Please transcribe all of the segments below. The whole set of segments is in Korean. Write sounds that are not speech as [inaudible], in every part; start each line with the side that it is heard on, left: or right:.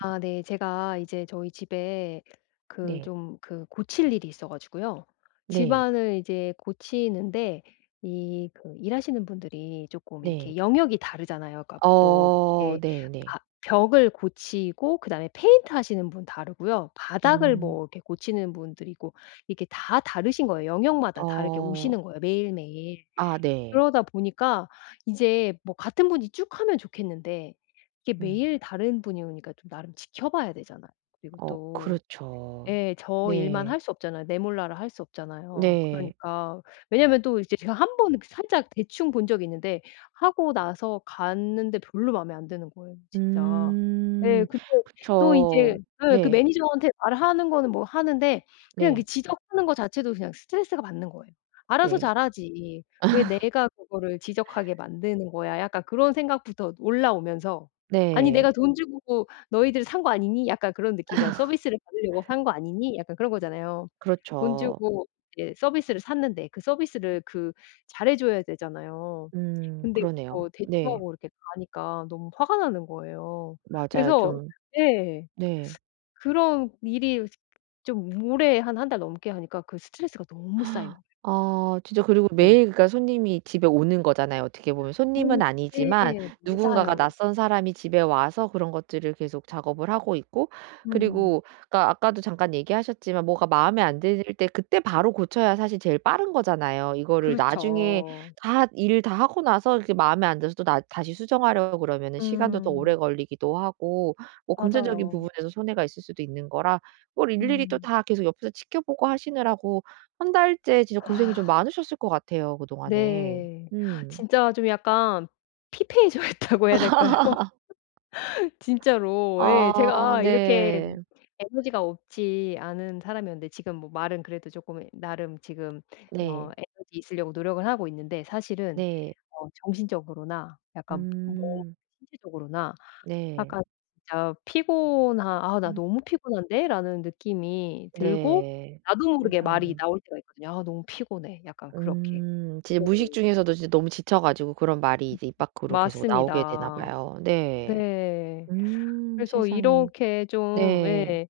left: 아 네. 제가 이제 저희 집에 그
right: 네.
left: 좀 그 고칠 일이 있어 가지고요.
right: 네.
left: 집안을 이제 고치는데 이 그 일하시는 분들이 조금 이렇게
right: 네.
left: 영역이 다르잖아요. 그러니까 뭐
right: 어
left: 이렇게
right: 네네.
left: 바 벽을 고치고 그다음에 페인트 하시는 분 다르고요. 바닥을
right: 음.
left: 뭐 이렇게 고치는 분들이고 이게 다 다르신 거예요. 영역마다 다르게
right: 어.
left: 오시는 거예요 매일매일.
right: 아 네.
left: 그러다 보니까 이제 뭐 같은 분이 쭉 하면 좋겠는데 이게
right: 음.
left: 매일 다른 분이 오니까 좀 나름 지켜봐야 되잖아요. 그리고
right: 어
left: 또
right: 그렇죠.
left: 예. 저 일만
right: 네.
left: 할 수 없잖아요. 내몰라라 할 수 없잖아요.
right: 네.
left: 그러니까 왜냐면 또 이제 제가 한 번 이렇게 살짝 대충 본 적이 있는데 하고 나서 갔는데 별로 마음에 안 드는 거예요 진짜. 예.
right: 음.
left: 근데 또 인제 예
right: 그쵸.
left: 그
right: 네.
left: 매니저한테 말하는 거는 뭐 하는데 그냥 그
right: 네.
left: 지적하는 거 자체도 그냥 스트레스가 받는 거예요. '알아서
right: 네.
left: 잘하지. 왜
right: [laughs]
left: 내가 그거를 지적하게 만드는 거야.' 약간 그런 생각부터 올라오면서 '아니
right: 네.
left: 내가 돈 주고 "너희들 산 거 아니니?" 약간 그런 느낌이잖아요. 서비스를 받으려고 산 거 아니니? 약간 그런 거잖아요. 돈
right: 그렇죠.
left: 주고 이제 서비스를 샀는데 그 서비스를 그 잘해 줘야 되잖아요. 근데
right: 그러네요.
left: 그거
right: 네.
left: 대충하고 이렇게 가니까 너무 화가 나는 거예요.
right: 맞아요.
left: 그래서
right: 좀
left: 예.
right: 네.
left: 그런 일이 좀 오래 한 달 넘게 하니까 그 스트레스가 너무 쌓인 거예요.
right: 아 진짜. 그리고
left: 네.
right: 매일 그러니까 손님이 집에 오는 거잖아요, 어떻게 보면.
left: 어
right: 손님은 아니지만
left: 네.
right: 누군가가,
left: 맞아요.
right: 낯선 사람이 집에 와서 그런 것들을 계속 작업을 하고 있고,
left: 음.
right: 그리고 그러니까 아까도 잠깐 얘기하셨지만, 뭐가 마음에 안 들 때 그때 바로 고쳐야 사실 제일 빠른 거잖아요. 이거를 나중에
left: 그렇죠.
right: 다 일 다 하고 나서 이렇게 마음에 안 들어서 또 나 다시 수정하려고 그러면은 시간도 더 오래
left: 음.
right: 걸리기도 하고, 뭐 금전적인
left: 맞아요.
right: 부분에서 손해가 있을 수도 있는 거라, 그걸 일일이 또
left: 음.
right: 다 계속 옆에서 지켜보고 하시느라고 한 달째 진짜 고생이 좀
left: 아.
right: 많으셨을 것 같아요, 그동안에.
left: 네.
right: 음.
left: 진짜 좀 약간 피폐해져 있다고 해야 될까요?
right: [laughs]
left: [laughs] 진짜로. 예.
right: 아
left: 제가 이렇게
right: 네.
left: 에너지가 없지 않은 사람이었는데 지금 뭐 말은 그래도 조금 나름 지금
right: 네.
left: 에너지 있으려고 노력을 하고 있는데 사실은
right: 네.
left: 정신적으로나 약간 몸
right: 음.
left: 신체적으로나
right: 네.
left: 약간 진짜 피곤한 '아 나
right: 음.
left: 너무 피곤한데?'라는 느낌이 들고
right: 네.
left: 나도 모르게 말이
right: 세상에.
left: 나올 때가 있거든요. '아 너무 피곤해.' 약간 그렇게.
right: 진짜
left: 네.
right: 무의식 중에서도 진짜 너무 지쳐 가지고 그런 말이 이제 입 밖으로 계속 나오게 되나
left: 맞습니다.
right: 봐요. 네.
left: 네. 그래서
right: 세상에.
left: 이렇게 좀
right: 네.
left: 예.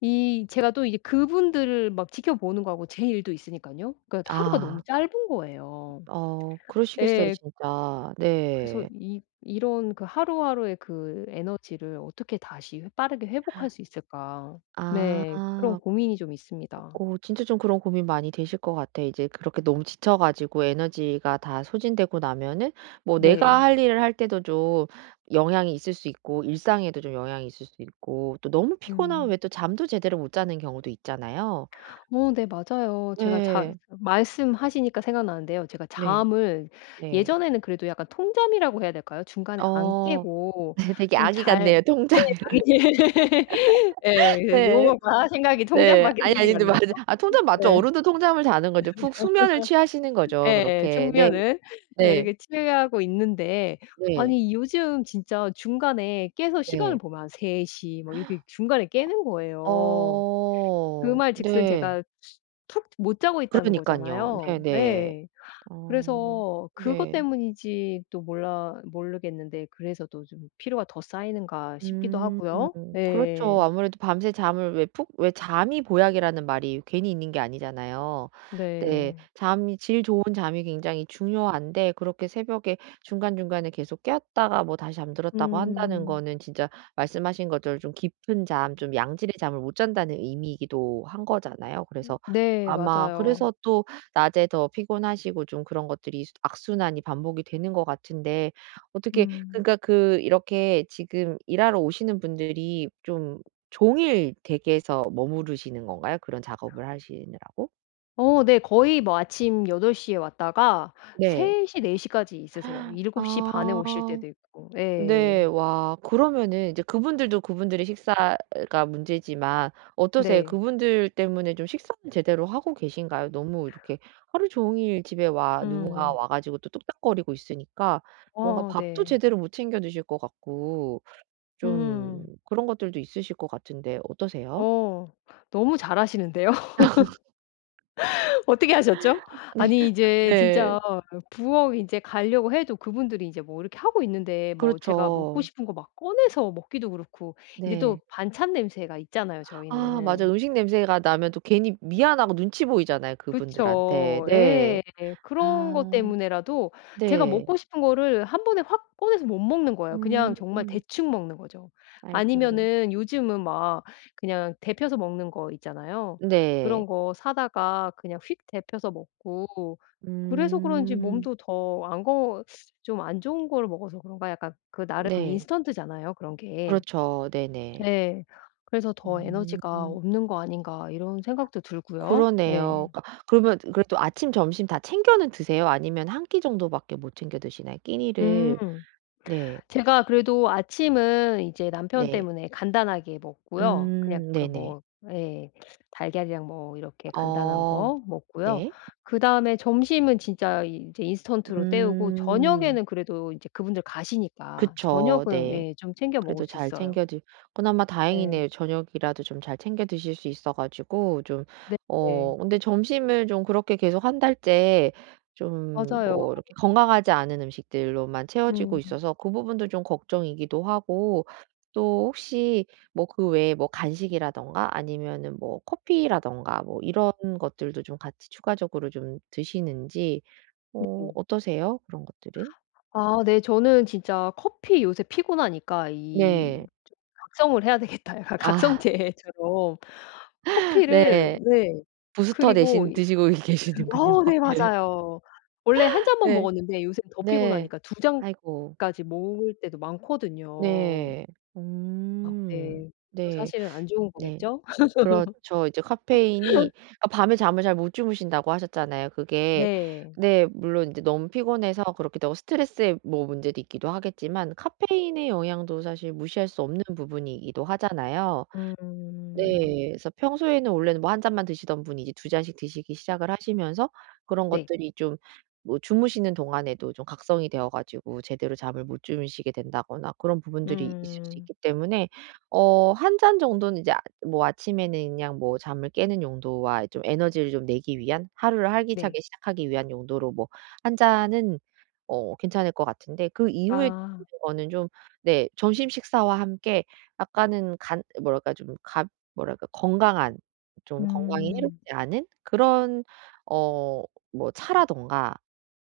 left: 이 제가 또 이제 그분들을 막 지켜보는 거하고 제 일도 있으니까요 그러니까 하루가 너무
right: 아.
left: 짧은 거예요.
right: 그러시겠어요
left: 예.
right: 진짜.
left: 그래서
right: 네.
left: 이 이런 그 하루하루의 그 에너지를 어떻게 다시 빠르게 회복할 수 있을까. 네. 그런
right: 아.
left: 고민이 좀 있습니다.
right: 진짜 좀 그런 고민 많이 되실 것 같아, 이제 그렇게 너무 지쳐 가지고 에너지가 다 소진되고 나면은 뭐 내가
left: 네.
right: 할 일을 할 때도 좀 영향이 있을 수 있고, 일상에도 좀 영향이 있을 수 있고, 또 너무 피곤하면
left: 음.
right: 왜 또 잠도 제대로 못 자는 경우도 있잖아요.
left: 네 맞아요. 제가 자
right: 네,
left: 말씀하시니까 생각나는데요. 제가
right: 네.
left: 잠을
right: 네.
left: 예전에는 그래도 약간 통잠이라고 해야 될까요? 중간에
right: 어
left: 안
right: [laughs]
left: 깨고
right: 네, 되게
left: 좀
right: 아기
left: 잘
right: 같네요,
left: 네
right: 통잠이라. [laughs]
left: 당연히 예 [laughs] 그
right: 네.
left: 용어가 생각이
right: 네.
left: 통잠밖에
right: 아니, 아니
left: 생각이 안
right: 근데 맞아,
left: 나서
right: 아 통잠 맞죠.
left: 예.
right: 어른도 통잠을 자는 거죠. 푹 수면을 취하시는 거죠,
left: 예
right: 그렇게. 네.
left: 숙면은 예
right: 네.
left: 이렇게 취하고 있는데
right: 네.
left: 아니 요즘 진짜 중간에 깨서 시간을
right: 네.
left: 보면 한 3 시 뭐 이렇게 중간에 깨는 거예요. 그
right: 어.
left: 말즉슨
right: 네.
left: 제가 푹 못 자고 있다는
right: 그러니깐요.
left: 거잖아요.
right: 네네.
left: 예.
right: 어.
left: 그래서 그것
right: 네.
left: 때문인지 또 몰라 모르겠는데 그래서 또 좀 피로가 더 쌓이는가 싶기도
right: 음.
left: 하고요.
right: 그렇죠.
left: 예.
right: 아무래도 밤새 잠을 왜 잠이 보약이라는 말이 괜히 있는 게 아니잖아요. 네.
left: 네.
right: 잠이 질 좋은 잠이 굉장히 중요한데 그렇게 새벽에 중간중간에 계속 깨었다가 뭐 다시 잠들었다고 한다는
left: 음.
right: 거는 진짜 말씀하신 것처럼 좀 깊은 잠 좀 양질의 잠을 못 잔다는 의미이기도 한 거잖아요. 그래서
left: 네
right: 아마
left: 맞아요.
right: 그래서 또 낮에 더 피곤하시고 좀 그런 것들이 악순환이 반복이 되는 것 같은데, 어떻게
left: 음.
right: 그러니까 그 이렇게 지금 일하러 오시는 분들이 좀 종일 댁에서 머무르시는 건가요? 그런 작업을 하시느라고?
left: 어 네. 거의 뭐 아침 8시에 왔다가
right: 네.
left: 3시네4 까지 있으세요. 7
right: 아.
left: 시반에 오실 때도 있고.
right: 네.
left: 예.
right: 와, 그러면은 이제 그분들도 그분들의 식사가 문제지만, 어떠세요?
left: 네.
right: 그분들 때문에 좀 식사는 제대로 하고 계신가요? 너무 이렇게 하루 종일 집에 와, 누군가
left: 음.
right: 와 가지고 또 뚝딱거리고 있으니까 뭔가
left: 어
right: 밥도
left: 네.
right: 제대로 못 챙겨 드실 것 같고, 좀
left: 음.
right: 그런 것들도 있으실 것 같은데, 어떠세요?
left: 어 너무 잘하시는데요. 어떻게 하셨죠?
right: 네.
left: 아니
right: [laughs]
left: 이제
right: 네.
left: 진짜 부엌 인제 가려고 해도 그분들이 인제 뭐 이렇게 하고 있는데 뭐 제가 먹고
right: 그렇죠.
left: 싶은 거 막 꺼내서 먹기도 그렇고 인제 또
right: 네.
left: 반찬 냄새가 있잖아요
right: 아
left: 저희는.
right: 맞아요. 음식 냄새가 나면 또 괜히 미안하고 눈치 보이잖아요, 그분들한테.
left: 그쵸.
right: 네.
left: 예. 그런 것
right: 아.
left: 때문에라도 제가
right: 네.
left: 먹고 싶은 거를 한 번에 확 꺼내서 못 먹는 거예요. 그냥
right: 음.
left: 정말 대충 먹는 거죠.
right: 아이고.
left: 아니면은 요즘은 막 그냥 데펴서 먹는 거 있잖아요. 그런
right: 네.
left: 거 사다가 그냥 휙 데펴서 먹고 그래서 그런지
right: 음.
left: 몸도 더 안 거 좀 안 좋은 거를 먹어서 그런가 약간 그 나름
right: 네.
left: 인스턴트잖아요 그런 게.
right: 그렇죠. 네네.
left: 네 그래서 '더 에너지가
right: 음.
left: 없는 거 아닌가.' 이런 생각도 들고요. 네.
right: 그러네요. 그러니까, 그러면 그래도 아침, 점심 다 챙겨는 드세요? 아니면 한 끼 정도밖에 못 챙겨 드시나요? 끼니를.
left: 음.
right: 네.
left: 제가 그래도 아침은 이제 남편
right: 네.
left: 때문에 간단하게 먹고요. 그냥
right: 음.
left: 그
right: 네네.
left: 뭐 예. 달걀이랑 뭐 이렇게 간단한
right: 어.
left: 거 먹고요.
right: 네.
left: 그다음에 점심은 진짜 이제 인스턴트로 때우고
right: 음.
left: 저녁에는 그래도 이제 그분들 가시니까
right: 그쵸.
left: 저녁은
right: 네.
left: 예 좀 챙겨 먹을
right: 그래도
left: 수
right: 잘
left: 있어요.
right: 챙겨 드 그나마
left: 네.
right: 다행이네요. 저녁이라도 좀 잘 챙겨 드실 수 있어 가지고 좀.
left: 네네.
right: 근데 점심을 좀 그렇게 계속 한 달째 좀
left: 맞아요.
right: 뭐 이렇게 건강하지 않은 음식들로만
left: 음.
right: 채워지고 있어서 그 부분도 좀 걱정이기도 하고, 또 혹시 뭐 그 외에 뭐 간식이라든가 아니면은 뭐 커피라든가, 뭐 이런 것들도 좀 같이 추가적으로 좀 드시는지.
left: 네.
right: 어떠세요, 그런 것들은?
left: 아 네. 저는 진짜 커피 요새 피곤하니까 이
right: 네.
left: 좀 각성을 해야 되겠다. [laughs] 약간
right: 아
left: 각성제처럼 커피를
right: 네.
left: 네.
right: 부스터
left: 그리고
right: 대신
left: 이
right: 드시고 [laughs] 계시는군요,
left: 어 네
right: 커피를.
left: 맞아요. 원래 한 잔만
right: 네.
left: 먹었는데 요새는 더
right: 네.
left: 피곤하니까 두
right: 아이고.
left: 잔까지 먹을 때도 많거든요.
right: 네.
left: 아
right: 음.
left: 네. 그것도
right: 네.
left: 사실은 안 좋은
right: 네.
left: 거겠죠? [laughs]
right: 그렇죠. 이제 카페인이 아 밤에 잠을 잘 못 주무신다고 하셨잖아요. 그게,
left: 네.
right: 네, 물론 인제 너무 피곤해서 그렇게 되고 스트레스의 뭐 문제도 있기도 하겠지만, 카페인의 영향도 사실 무시할 수 없는 부분이기도 하잖아요.
left: 음.
right: 네. 그래서 평소에는, 원래는 뭐 한 잔만 드시던 분이 이제 두 잔씩 드시기 시작을 하시면서 그런
left: 네.
right: 것들이 좀 뭐 주무시는 동안에도 좀 각성이 되어 가지고 제대로 잠을 못 주무시게 된다거나 그런 부분들이 있을 수
left: 음.
right: 있기 때문에, 한 잔 정도는 이제 뭐 아침에는 그냥 뭐 잠을 깨는 용도와 좀 에너지를 좀 내기 위한, 하루를
left: 네.
right: 활기차게 시작하기 위한 용도로 뭐 한 잔은 괜찮을 것 같은데, 그 이후에
left: 아.
right: 드시는 거는 좀, 네, 점심 식사와 함께 약간은 간 뭐랄까, 좀가 뭐랄까, 건강한 좀 건강에
left: 음.
right: 해롭지 않은 그런 어 뭐 차라든가,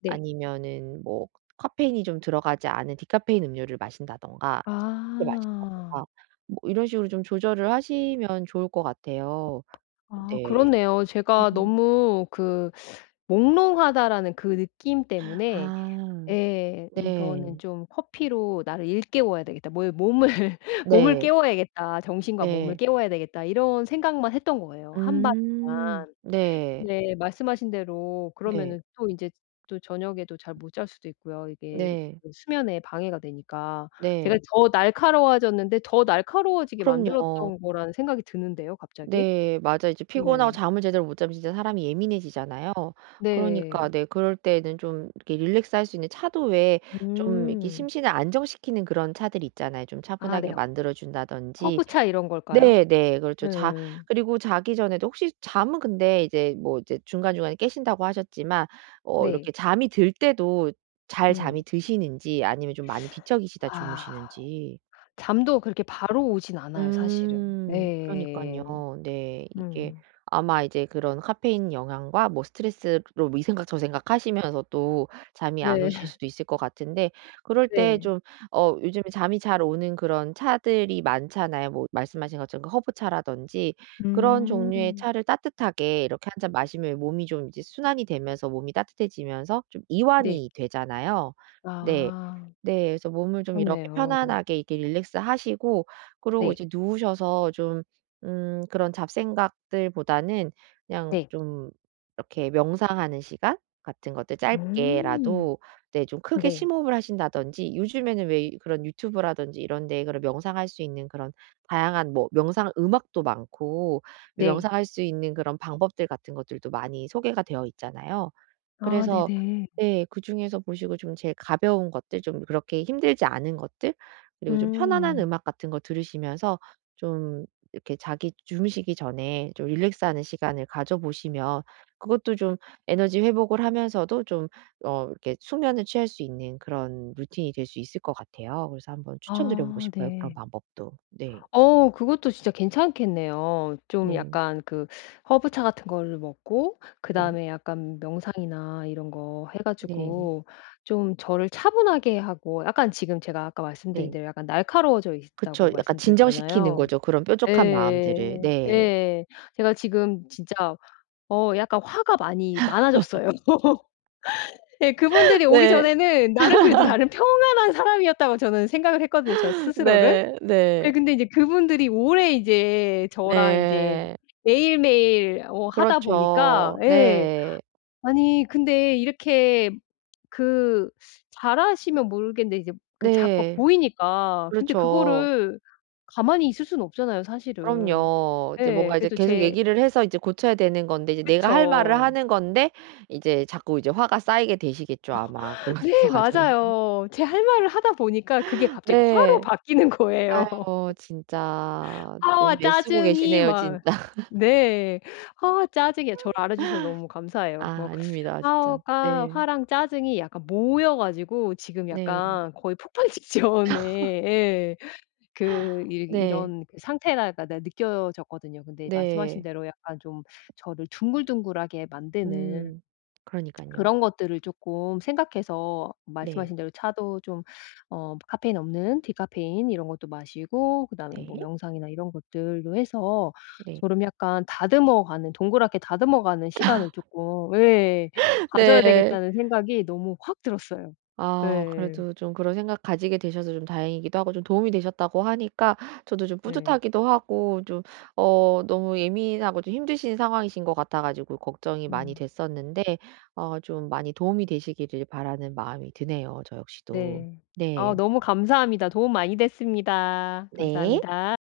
left: 네.
right: 아니면은 뭐 카페인이 좀 들어가지 않은 디카페인 음료를 마신다든가, 이제 커피를
left: 아.
right: 마신다든가 뭐 이런 식으로 좀 조절을 하시면 좋을 것 같아요.
left: 아
right: 네.
left: 그렇네요. 제가
right: 음.
left: 너무 그 몽롱하다라는 그 느낌 때문에
right: 아.
left: 예. '이거는
right: 네.
left: 좀 커피로 나를 일깨워야 되겠다. 뭘 몸을 [laughs] 몸을
right: 네.
left: 깨워야겠다. 정신과 몸을
right: 네.
left: 깨워야 되겠다.' 이런 생각만 했던 거예요,
right: 음.
left: 한밤중간.
right: 네.
left: 네. 말씀하신 대로
right: 네.
left: 그러면은 또 인제 또 저녁에도 잘 못 잘 수도 있고요. 이게
right: 네.
left: 그 수면에 방해가 되니까. 제가
right: 네.
left: 더 날카로워졌는데 더 날카로워지게
right: 그럼요.
left: 만들었던 거라는 생각이 드는데요, 갑자기.
right: 네. 맞아. 이제 피곤하고
left: 네.
right: 잠을 제대로 못 자면 진짜 사람이 예민해지잖아요. 그러니까,
left: 네.
right: 네, 그럴 때는 좀 이렇게 릴렉스할 수 있는 차도, 왜 좀 이렇게
left: 음.
right: 심신을 안정시키는 그런 차들 있잖아요. 좀
left: 아
right: 차분하게
left: 네.
right: 만들어 준다든지.
left: 허브차 이런 걸까요?
right: 네네.
left: 예.
right: 그렇죠. 자, 그리고 자기 전에도 혹시 잠은, 근데 이제 뭐 이제 중간중간에 깨신다고 하셨지만, 이렇게
left: 네.
right: 잠이 들 때도 잘 잠이
left: 음.
right: 드시는지, 아니면 좀 많이 뒤척이시다
left: 아.
right: 주무시는지.
left: 잠도 그렇게 바로 오진 않아요 사실은.
right: 음. 그러니까
left: 네.
right: 요 네. 이게
left: 음.
right: 아마 이제 그런 카페인 영향과 뭐 스트레스로 뭐 이 생각 저 생각 하시면서 또 잠이 안
left: 네.
right: 오실
left: [laughs]
right: 수도 있을 것 같은데, 그럴 때
left: 네.
right: 좀 요즘에 잠이 잘 오는 그런 차들이 많잖아요. 뭐 말씀하신 것처럼 그 허브차라든지 그런 종류의
left: 음.
right: 차를 따뜻하게 이렇게 한 잔 마시면 몸이 좀 이제 순환이 되면서 몸이 따뜻해지면서 좀
left: 네.
right: 이완이 되잖아요. 네.
left: 아.
right: 네. 그래서 몸을 좀 이렇게
left: 그렇네요.
right: 편안하게 이렇게 릴렉스하시고, 그러고
left: 네.
right: 이제 누우셔서 좀 그런 잡생각들보다는 그냥
left: 네.
right: 좀 이렇게 명상하는 시간 같은 것들
left: 음.
right: 짧게라도, 네, 좀 크게
left: 네.
right: 심호흡을 하신다든지. 요즘에는 왜 그런 유튜브라든지 이런 데에 그런 명상할 수 있는 그런 다양한 뭐 명상 음악도 많고
left: 네.
right: 명상할 수 있는 그런 방법들 같은 것들도 많이 소개가 되어 있잖아요.
left: 아
right: 그래서,
left: 네네.
right: 네, 그중에서 보시고 좀 제일 가벼운 것들, 좀 그렇게 힘들지 않은 것들, 그리고 좀 편안한
left: 음.
right: 음악 같은 거 들으시면서 좀 이렇게 자기 주무시기 전에 좀 릴렉스하는 시간을 가져보시면 그것도 좀 에너지 회복을 하면서도 좀 이렇게 숙면을 취할 수 있는 그런 루틴이 될 수 있을 것 같아요. 그래서 한번 추천드려 보고
left: 아
right: 싶어요, 그런
left: 네.
right: 방법도. 네.
left: 어 그것도 진짜 괜찮겠네요. 좀
right: 네.
left: 약간 그 허브차 같은 거를 먹고
right: 네.
left: 그다음에 약간 명상이나 이런 거 해
right: 네.
left: 가지고 좀 저를 차분하게 하고 약간 지금 제가 아까 말씀드린
right: 네.
left: 대로 약간 날카로워져 있다고
right: 그쵸. 약간 진정시키는
left: 말씀드렸잖아요.
right: 거죠, 그런 뾰족한 마음들을.
left: 예예예.
right: 네.
left: 예. 제가 지금 진짜 약간 화가 많이 많아졌어요. [laughs] 예 그분들이
right: [laughs]
left: 오기
right: 네.
left: 전에는 나름 평안한 사람이었다고 저는 생각을 했거든요, 저 스스로를.
right: 네. 네.
left: 네, 근데 이제 그분들이 오래 이제 저랑 이제
right: 네.
left: 매일매일 어 하다 보니까
right: 그렇죠.
left: 예.
right: 네.
left: 아니 근데 이렇게 그 잘하시면 모르겠는데 이제 그 자꾸
right: 네.
left: 보이니까 근데
right: 그렇죠.
left: 그거를 가만히 있을 수는 없잖아요 사실은.
right: 그럼요. 이제
left: 예.
right: 뭔가 이제
left: 그래도
right: 계속
left: 제
right: 얘기를 해서 이제 고쳐야 되는 건데 이제 내가 할 말을
left: 그쵸.
right: 하는 건데 이제 자꾸 이제 화가 쌓이게 되시겠죠, 아마 그런
left: 네
right: [laughs] 과정에.
left: 맞아요. 제 할 말을 하다 보니까 그게 갑자기 화로
right: 네.
left: 바뀌는 거예요.
right: 아유
left: [laughs]
right: 진짜
left: 화와
right: 너무 애쓰고
left: 짜증이
right: 계시네요, 진짜.
left: 막
right: [laughs]
left: 네. 아 짜증이야. 저를 알아주셔서 너무
right: 아
left: 감사해요. 뭐
right: 아닙니다 진짜.
left: 화가
right: 네.
left: 화랑 짜증이 약간 모여 가지고 지금
right: 네.
left: 약간 거의 폭발 [laughs] 직전에 예 그 이
right: 네.
left: 이런 그 상태가 네 느껴졌거든요. 근데 말씀하신
right: 네.
left: 대로 약간 좀 저를 둥글둥글하게 만드는
right: 음. 그러니까요.
left: 그런 것들을 조금 생각해서
right: 네.
left: 말씀하신 대로 차도 좀 어 카페인 없는 디카페인 이런 것도 마시고 그다음에 뭐
right: 네.
left: 명상이나 이런 것들로 해서
right: 네.
left: 저름 약간 다듬어 가는 동그랗게 다듬어 가는 시간을 쪼끔 예
right: [laughs]
left: 가져야
right: 네.
left: 되겠다는 생각이 너무 확 들었어요.
right: 아
left: 예.
right: 그래도 좀 그런 생각 가지게 되셔서 좀 다행이기도 하고, 좀 도움이 되셨다고 하니까 저도 좀
left: 네.
right: 뿌듯하기도 하고, 좀 너무 예민하고 좀 힘드신 상황이신 것 같아 가지고 걱정이 많이
left: 음.
right: 됐었는데, 좀 많이 도움이 되시기를 바라는 마음이 드네요, 저 역시도.
left: 네. 아
right: 네.
left: 너무 감사합니다. 도움 많이 됐습니다.
right: 네.
left: 감사합니다.